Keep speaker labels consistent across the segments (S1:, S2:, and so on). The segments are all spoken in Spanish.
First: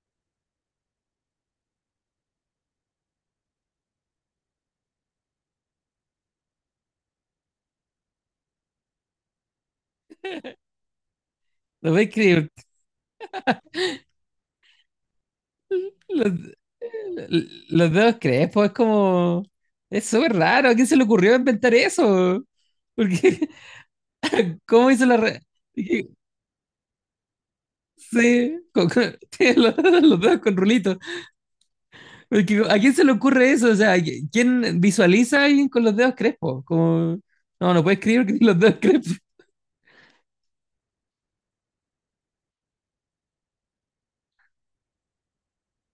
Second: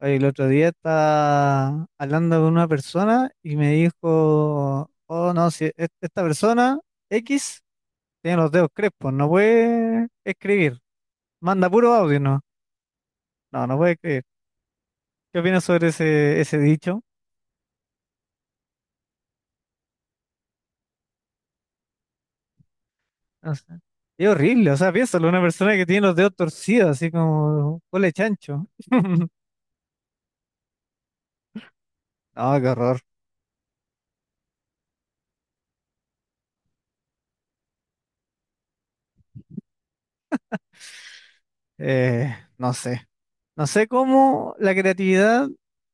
S1: Oye, el otro día estaba hablando con una persona y me dijo, oh no, si es- esta persona X tiene los dedos crespos, no puede escribir, manda
S2: No
S1: puro
S2: voy a
S1: audio, no,
S2: creer.
S1: no puede escribir. ¿Qué opinas sobre ese,
S2: Los,
S1: ese dicho?
S2: los dedos crespos, es como. Es súper raro. ¿A quién se le ocurrió inventar eso? Porque,
S1: No sé. Es horrible, o
S2: ¿Cómo
S1: sea,
S2: hizo la.
S1: piénsalo, una persona que tiene los dedos torcidos, así como cole
S2: Sí,
S1: chancho.
S2: tiene los dedos con rulitos.
S1: No,
S2: Porque,
S1: qué
S2: ¿a quién
S1: horror.
S2: se le ocurre eso? O sea, ¿quién visualiza a alguien con los dedos crespos? Como. No, no puedes escribir que tiene los dedos crespos.
S1: No sé. No sé cómo la creatividad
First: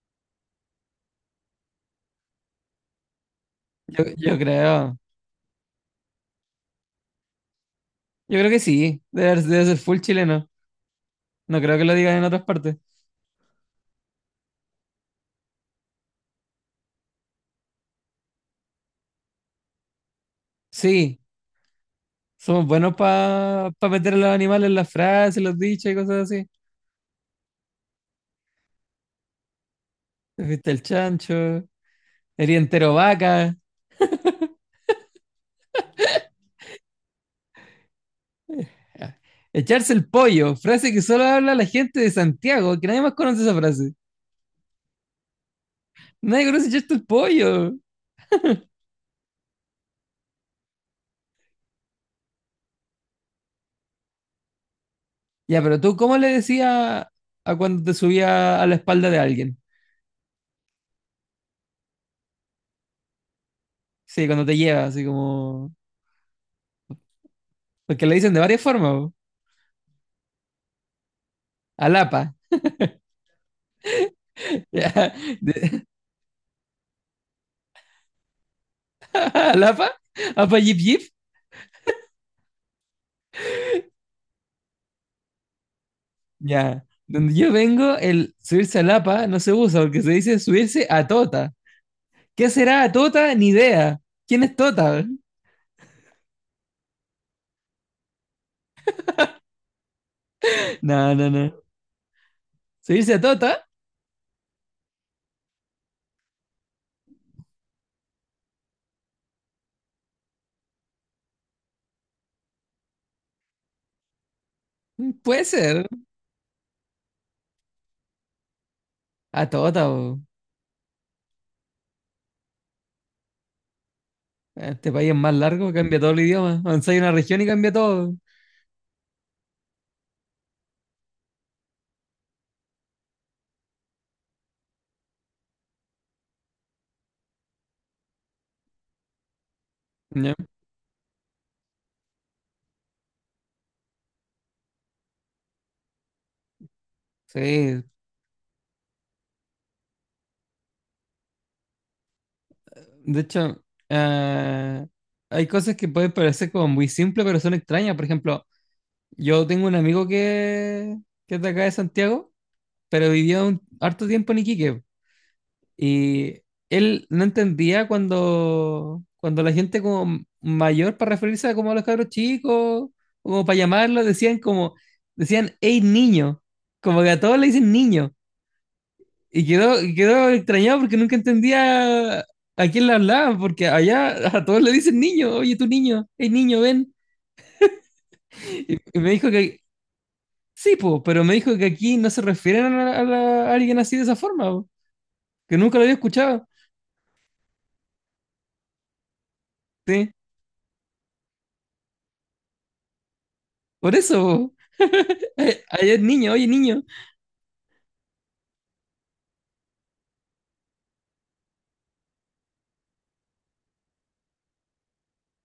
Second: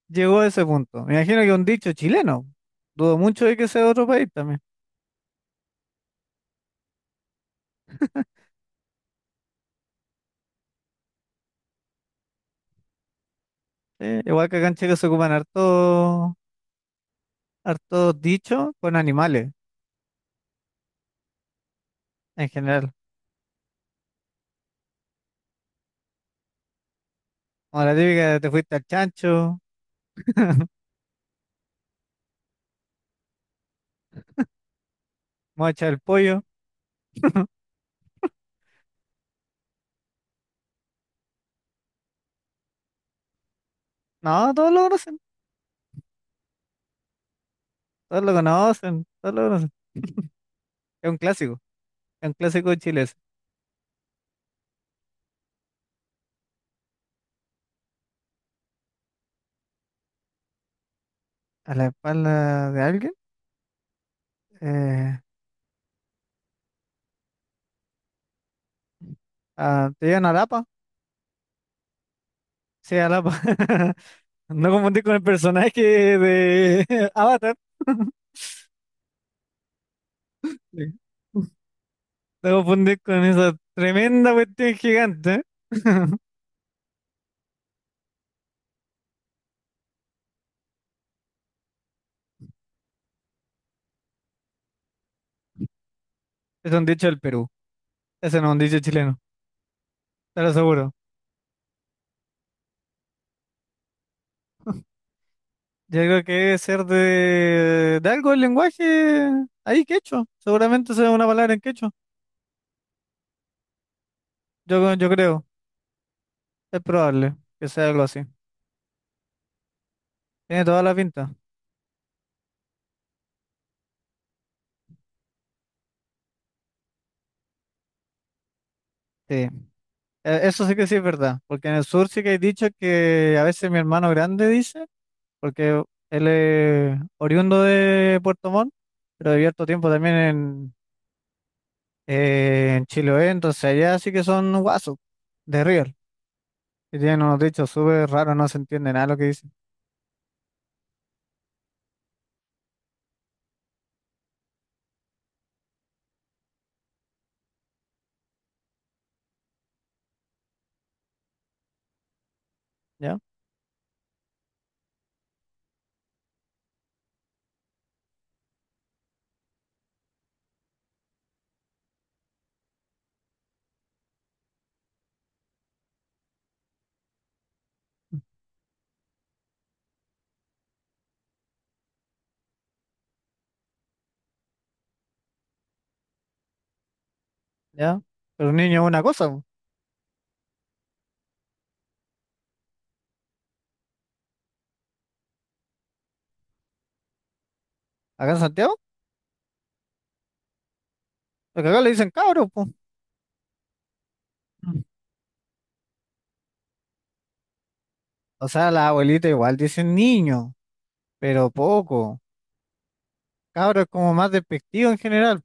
S1: llegó a ese punto. Me imagino que un dicho chileno. Dudo mucho de que sea de
S2: Yo,
S1: otro país
S2: yo
S1: también.
S2: creo. Yo creo que sí. Debe ser full chileno. No creo que lo digan en otras partes.
S1: Igual que acá en Chile se ocupan hartos dichos con animales
S2: Sí.
S1: en
S2: Somos
S1: general.
S2: buenos para meter a los animales en las frases, los dichos y cosas así.
S1: Como la típica de te fuiste al chancho,
S2: Te fuiste el chancho, eres entero vaca.
S1: mocha el pollo.
S2: Echarse el pollo, frase que solo habla la gente de Santiago, que nadie más conoce esa frase.
S1: No, todos lo conocen,
S2: Nadie conoce echarse el pollo.
S1: todos lo conocen. Es un clásico, es un clásico chileno.
S2: Ya, pero tú, ¿cómo le decías a cuando te subía a la espalda de alguien?
S1: A la espalda de alguien,
S2: Sí, cuando te lleva, así
S1: eh,
S2: como. Porque le dicen de varias formas, po.
S1: te llevan a Lapa,
S2: Alapa.
S1: sí, a Lapa. No confundir con
S2: Ya,
S1: el personaje
S2: de-
S1: de Avatar.
S2: Alapa, apa yip
S1: Sí.
S2: yip.
S1: No confundir con esa tremenda cuestión gigante.
S2: Ya, donde yo vengo, el subirse a Lapa no se usa porque se dice subirse a Tota. ¿Qué será a Tota? Ni idea. ¿Quién es Tota?
S1: Es un dicho del Perú. Ese no es un dicho chileno, te lo aseguro.
S2: No, no, no. ¿Subirse a Tota?
S1: Yo creo que debe ser de algo del lenguaje ahí quechua. Seguramente sea una palabra en quechua. Yo
S2: Mm,
S1: creo.
S2: puede ser.
S1: Es probable que sea algo así.
S2: A Tota, po.
S1: Tiene toda la pinta.
S2: Este país es más largo, cambia todo el idioma. Avanza una región y cambia todo.
S1: Sí. Eso sí que sí es verdad. Porque en el sur sí que hay dicho que a veces mi hermano grande dice. Porque él es oriundo de Puerto Montt, pero vivió harto tiempo también
S2: Ya.
S1: en Chiloé, entonces allá sí que son guasos de River, que tienen unos dichos
S2: Sí.
S1: súper raros, no se entiende nada lo que dicen.
S2: De hecho, ah, hay cosas que pueden parecer como muy simples, pero son extrañas. Por ejemplo, yo tengo un amigo que es de acá de Santiago, pero
S1: ¿Ya?
S2: vivió un harto tiempo en Iquique. Y él no entendía cuando la gente como mayor, para referirse a como a los cabros chicos, como para llamarlo, decían, hey niño, como que a todos le dicen niño. Y quedó extrañado porque nunca entendía a quién le hablaban, porque allá a todos le dicen niño, oye tú niño, hey niño, ven.
S1: ¿Ya? Pero un
S2: Y,
S1: niño es
S2: y
S1: una
S2: me
S1: cosa,
S2: dijo
S1: po.
S2: que, sí, po, pero me dijo que aquí no se refieren a, a alguien así de esa forma, po, que nunca lo había escuchado.
S1: Acá en Santiago,
S2: Sí,
S1: porque acá le dicen cabros, po.
S2: por eso.
S1: Mm.
S2: Po. Hay un niño, oye niño,
S1: O sea, la abuelita igual dicen niño, pero poco. Cabro es como más despectivo en general.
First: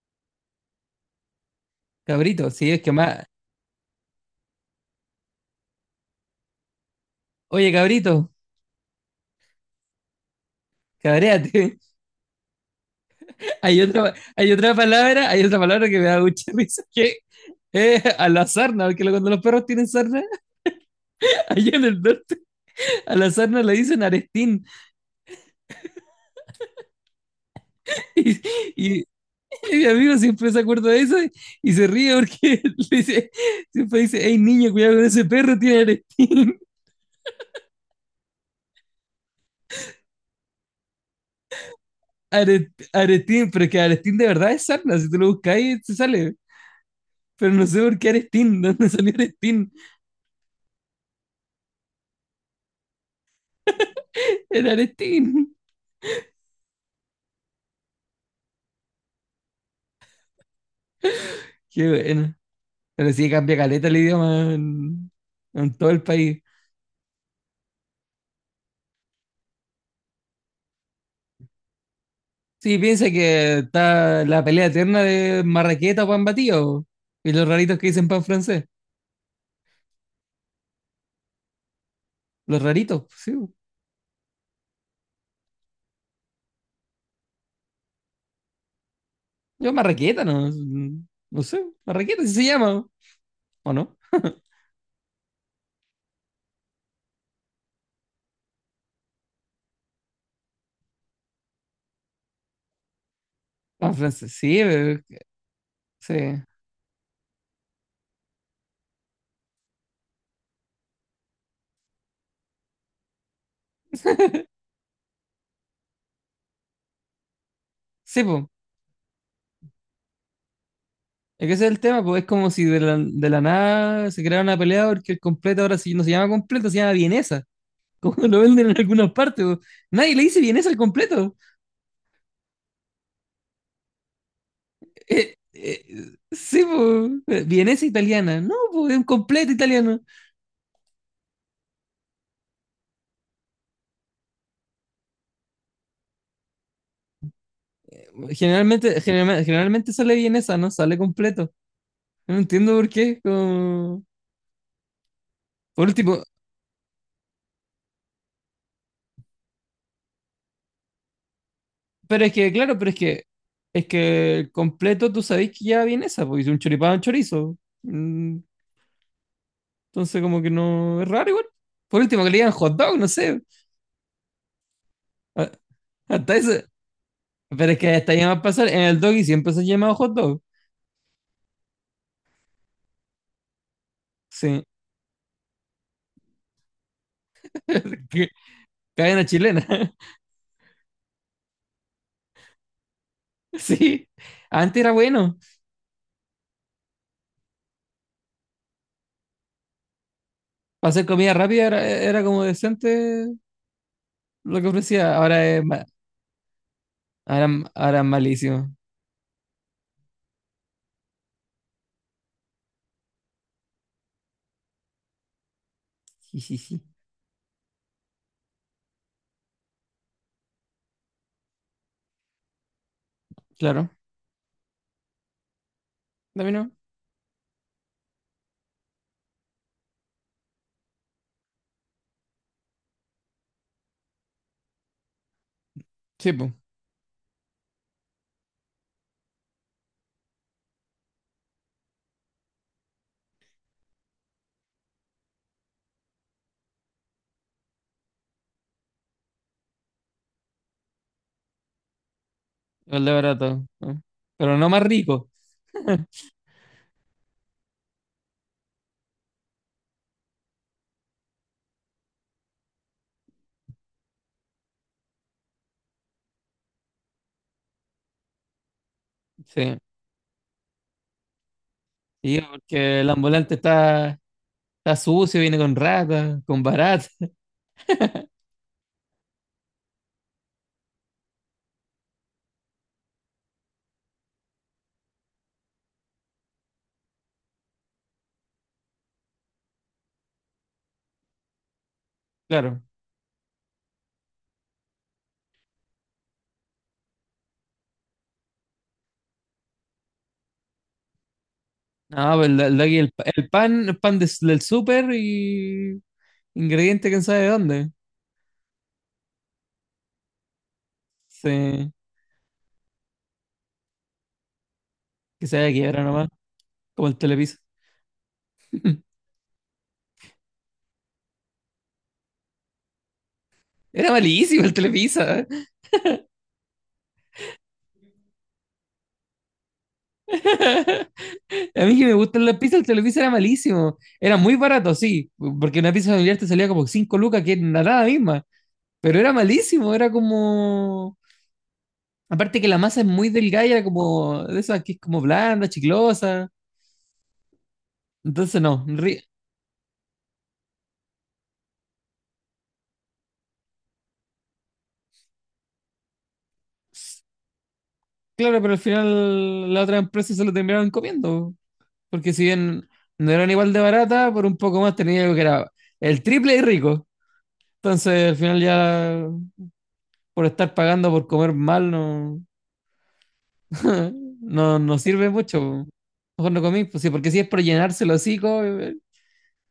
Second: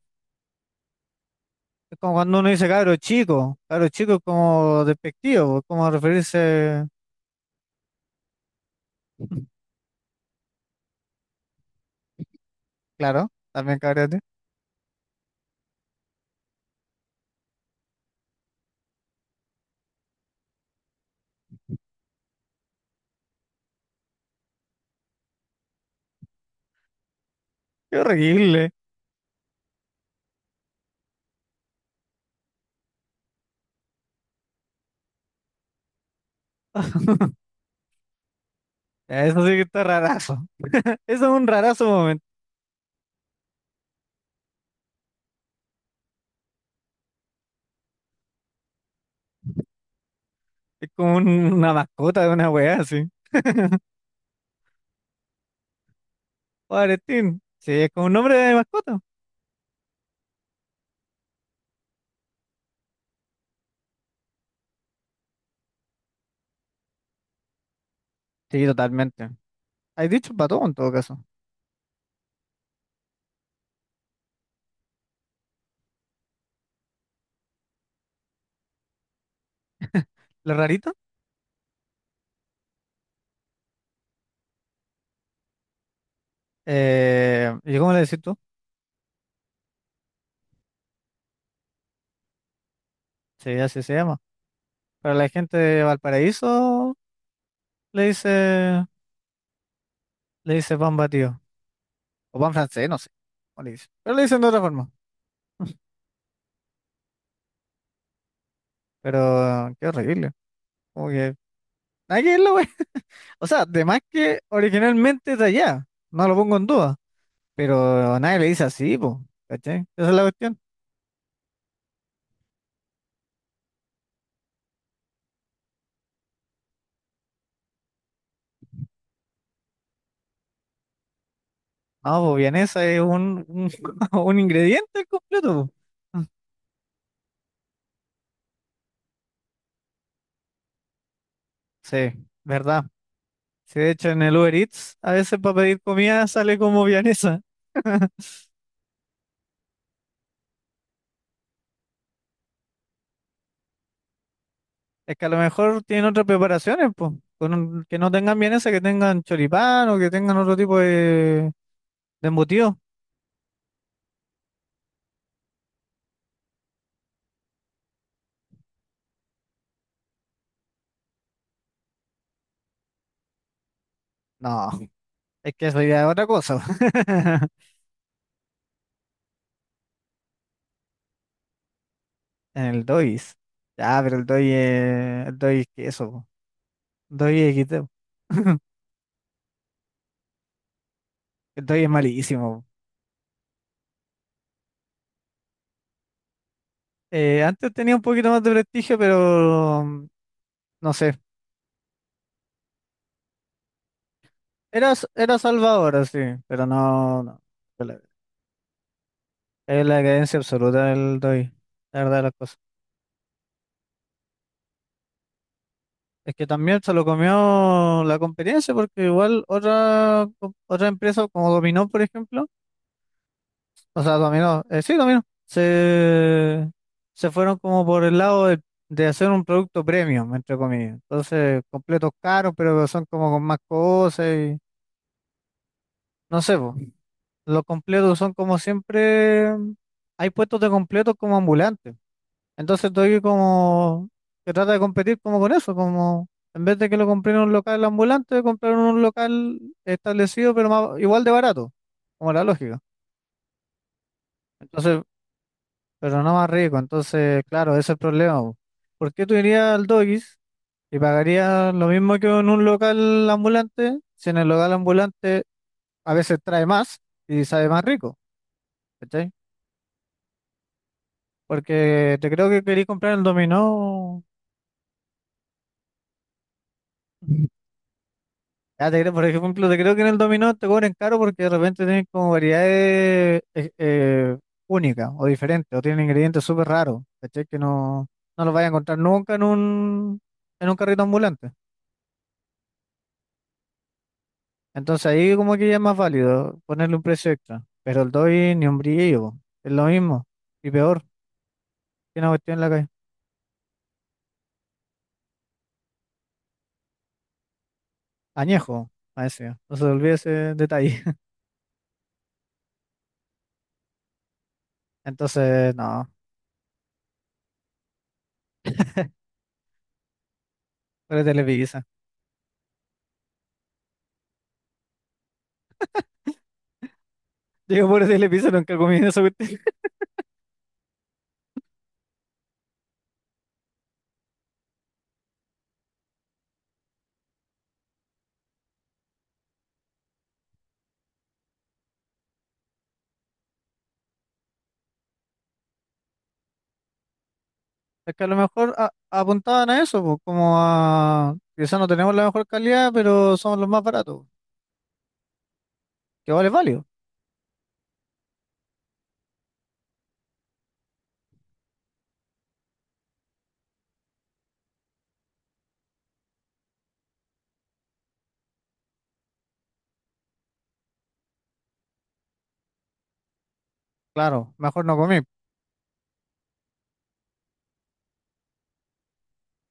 S1: Es como cuando uno
S2: cabrito,
S1: dice
S2: sí, es que
S1: cabro
S2: más,
S1: chico. Cabro chico es como despectivo, es como referirse,
S2: oye cabrito, cabréate.
S1: claro, también cabro.
S2: Hay otra palabra que me da mucha risa, que es a la sarna, porque cuando los perros tienen sarna, allá en el norte, a la sarna le dicen arestín.
S1: Qué
S2: Y,
S1: horrible.
S2: y- y mi amigo siempre se acuerda de eso y se ríe porque le dice, siempre dice, hey niño, cuidado con ese perro, tiene arestín.
S1: Eso sí que está rarazo. Eso es un rarazo momento.
S2: Arestín, pero es que arestín de verdad es sarna, si tú lo buscas ahí, te sale. Pero no sé por qué arestín, ¿de dónde salió arestín?
S1: Es como una mascota de una weá así.
S2: En Arestín.
S1: Pobretín. Sí, es como un nombre de mascota.
S2: Qué bueno. Pero sí cambia caleta el idioma en todo el país.
S1: Sí, totalmente. Hay dicho para todo en todo caso.
S2: Sí, piensa que está la pelea eterna de marraqueta o pan batido. Y los raritos que dicen pan francés.
S1: Lo rarito.
S2: Los raritos, sí.
S1: ¿Y cómo le decís tú?
S2: Yo marraqueta, no, no sé. Marraqueta sí se llama,
S1: Sí,
S2: ¿o
S1: así se
S2: no?
S1: llama. Pero la gente de Valparaíso le dice, le dice pan batido. O pan francés, no sé cómo le dicen.
S2: Pan
S1: Pero le
S2: francés,
S1: dicen de
S2: sí,
S1: otra forma.
S2: sí.
S1: Pero qué horrible. Como que. Nada que ver la. O sea, de más que originalmente es de allá. No lo pongo en duda. Pero
S2: Sí,
S1: nadie le
S2: pues.
S1: dice así, pues, ¿cachai? Esa es la cuestión.
S2: Es que ese es el tema, pues es como si de la nada se creara una pelea porque el completo ahora sí no se llama completo, se llama vienesa. Como lo venden en algunas partes, po. Nadie le dice vienesa al completo.
S1: No, pues bien, es un ingrediente
S2: Eh,
S1: completo,
S2: eh,
S1: po.
S2: sí, po. Eh, vienesa italiana, no, po, es un completo italiano.
S1: Sí, verdad. Sí, de hecho en el Uber Eats a veces para pedir comida sale como vienesa.
S2: Generalmente sale vienesa, no sale completo. No entiendo por qué.
S1: Es que a lo mejor
S2: Por
S1: tienen
S2: último,
S1: otras preparaciones, pues, con que no tengan vienesa, que tengan choripán o que tengan otro tipo
S2: pero
S1: de
S2: es que,
S1: embutido.
S2: claro, pero es que el completo tú sabés que ya vienesa, porque es un choripán un chorizo. Mm, entonces, como que no es raro igual. Por último, que le digan hot dog, no sé.
S1: No,
S2: A-
S1: es que eso ya es otra
S2: Hasta
S1: cosa,
S2: eso.
S1: po.
S2: Pero es que hasta llama a pasar. En el doggy siempre se ha llamado hot dog.
S1: En el Dois. Ya, pero
S2: Sí.
S1: el Dois es queso, po. Dois es equiteo.
S2: Que- Cadena chilena.
S1: El entonces es malísimo.
S2: Sí, antes era bueno.
S1: Antes tenía un poquito más de prestigio, pero
S2: Para
S1: no
S2: hacer
S1: sé.
S2: comida rápida era como decente lo que ofrecía.
S1: Era
S2: Ahora es
S1: salvador, sí, pero no, no.
S2: ahora,
S1: Es
S2: ahora
S1: la,
S2: es malísimo.
S1: es la decadencia absoluta del Doi, la verdad de las cosas. Es
S2: Sí,
S1: que
S2: sí,
S1: también
S2: sí.
S1: se lo comió la competencia, porque igual otra empresa como Dominó, por ejemplo,
S2: Claro,
S1: o sea, Dominó, sí, Dominó,
S2: también no.
S1: se fueron como por el lado de hacer un producto premium, entre comillas. Entonces, completos caros, pero son como con más cosas y
S2: Sí,
S1: no
S2: pues,
S1: sé, po. Los completos son como siempre, hay puestos de completos como ambulantes. Entonces tú como que trata de competir como con eso, como en vez de que lo compré en un local ambulante, comprar en un local establecido pero igual de barato, como la lógica.
S2: el de barato. ¿No? Pero no más
S1: Entonces,
S2: rico.
S1: pero no más rico. Entonces, claro, ese es el problema, po. ¿Por qué tú irías al Doggies y pagarías lo mismo que en un local ambulante si en el local ambulante a veces trae más y sabe más rico?
S2: Sí,
S1: Porque te
S2: sí,
S1: creo que quería
S2: porque el
S1: comprar el
S2: ambulante
S1: dominó.
S2: está sucio, viene con ratas, con baratas.
S1: Ya te creo, por ejemplo, te creo que en el dominó te cobran caro porque de repente tienen como variedades únicas o diferentes, o tienen ingredientes súper raros, ¿cachai? Que no los vas a encontrar nunca en en un carrito ambulante.
S2: Claro.
S1: Entonces ahí como que ya es más válido ponerle un precio extra. Pero el doy ni un brillo, po, es lo mismo. Y peor, tiene una
S2: No, pues
S1: cuestión en la
S2: el de
S1: calle.
S2: aquí, el, el pan del súper y ingrediente quién sabe de dónde.
S1: Añejo, a ese, no se olvide ese detalle.
S2: Sí, que se vaya a
S1: Entonces,
S2: quiebra
S1: no,
S2: nomás, como el Telepizza.
S1: pero
S2: Era malísimo el Telepizza.
S1: digo, por el episodio nunca comí esa cuestión.
S2: A mí que me gustan las pizzas, el Telepizza era malísimo. Era muy barato, sí, porque una pizza familiar te salía como 5 lucas, que era nada misma. Pero era malísimo, era como. Aparte que la masa es muy delgada, y era como de esas que es como blanda, chiclosa.
S1: Es que a lo
S2: Entonces,
S1: mejor
S2: no. ri-
S1: apuntaban a eso, pues, como a quizás no tenemos la mejor calidad, pero somos los más baratos, que vale válido.
S2: Claro, pero al final la otra empresa se lo terminaron comiendo. Porque si bien no eran igual de barata, por un poco más tenía algo que era el triple y rico. Entonces, al final ya por estar pagando por comer mal, no,
S1: Claro,
S2: no,
S1: mejor no
S2: no
S1: comí
S2: sirve mucho. Po. Mejor no comí, pues sí, porque si es por llenarse el hocico,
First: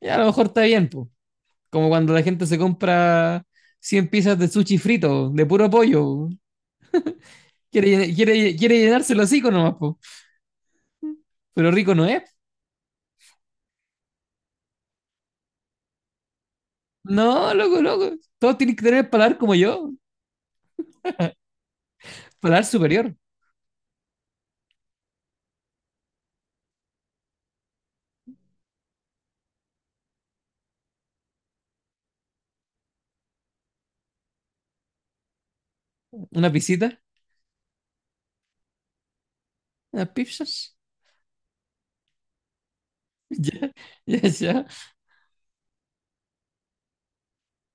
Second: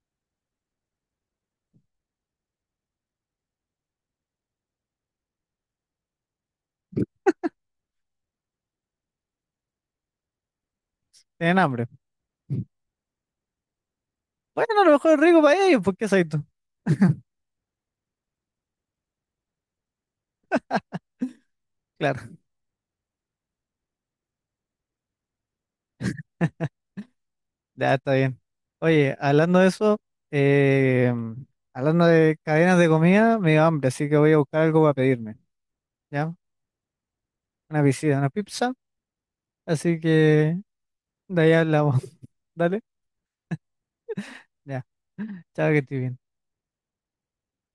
S2: ya a lo mejor está bien, pues. Como cuando la gente se compra 100 piezas de sushi frito, de puro pollo. Po. Quiere llenarse el hocico nomás, pues.
S1: tienen
S2: Pero
S1: hambre.
S2: rico no es.
S1: Bueno, a lo mejor es rico para ellos, porque soy tú.
S2: No, loco, loco. Todos tienen que tener el paladar como yo.
S1: Claro,
S2: Paladar superior.
S1: ya está bien. Oye, hablando de eso, eh, hablando de cadenas de comida, me dio hambre, así que voy a buscar algo para pedirme, ¿ya?
S2: Una pisita,
S1: Una pizza, así
S2: unas
S1: que
S2: pizzas.
S1: de ahí hablamos. Dale,
S2: Ya, ya,
S1: ya.
S2: ya.
S1: Chao, que estés bien.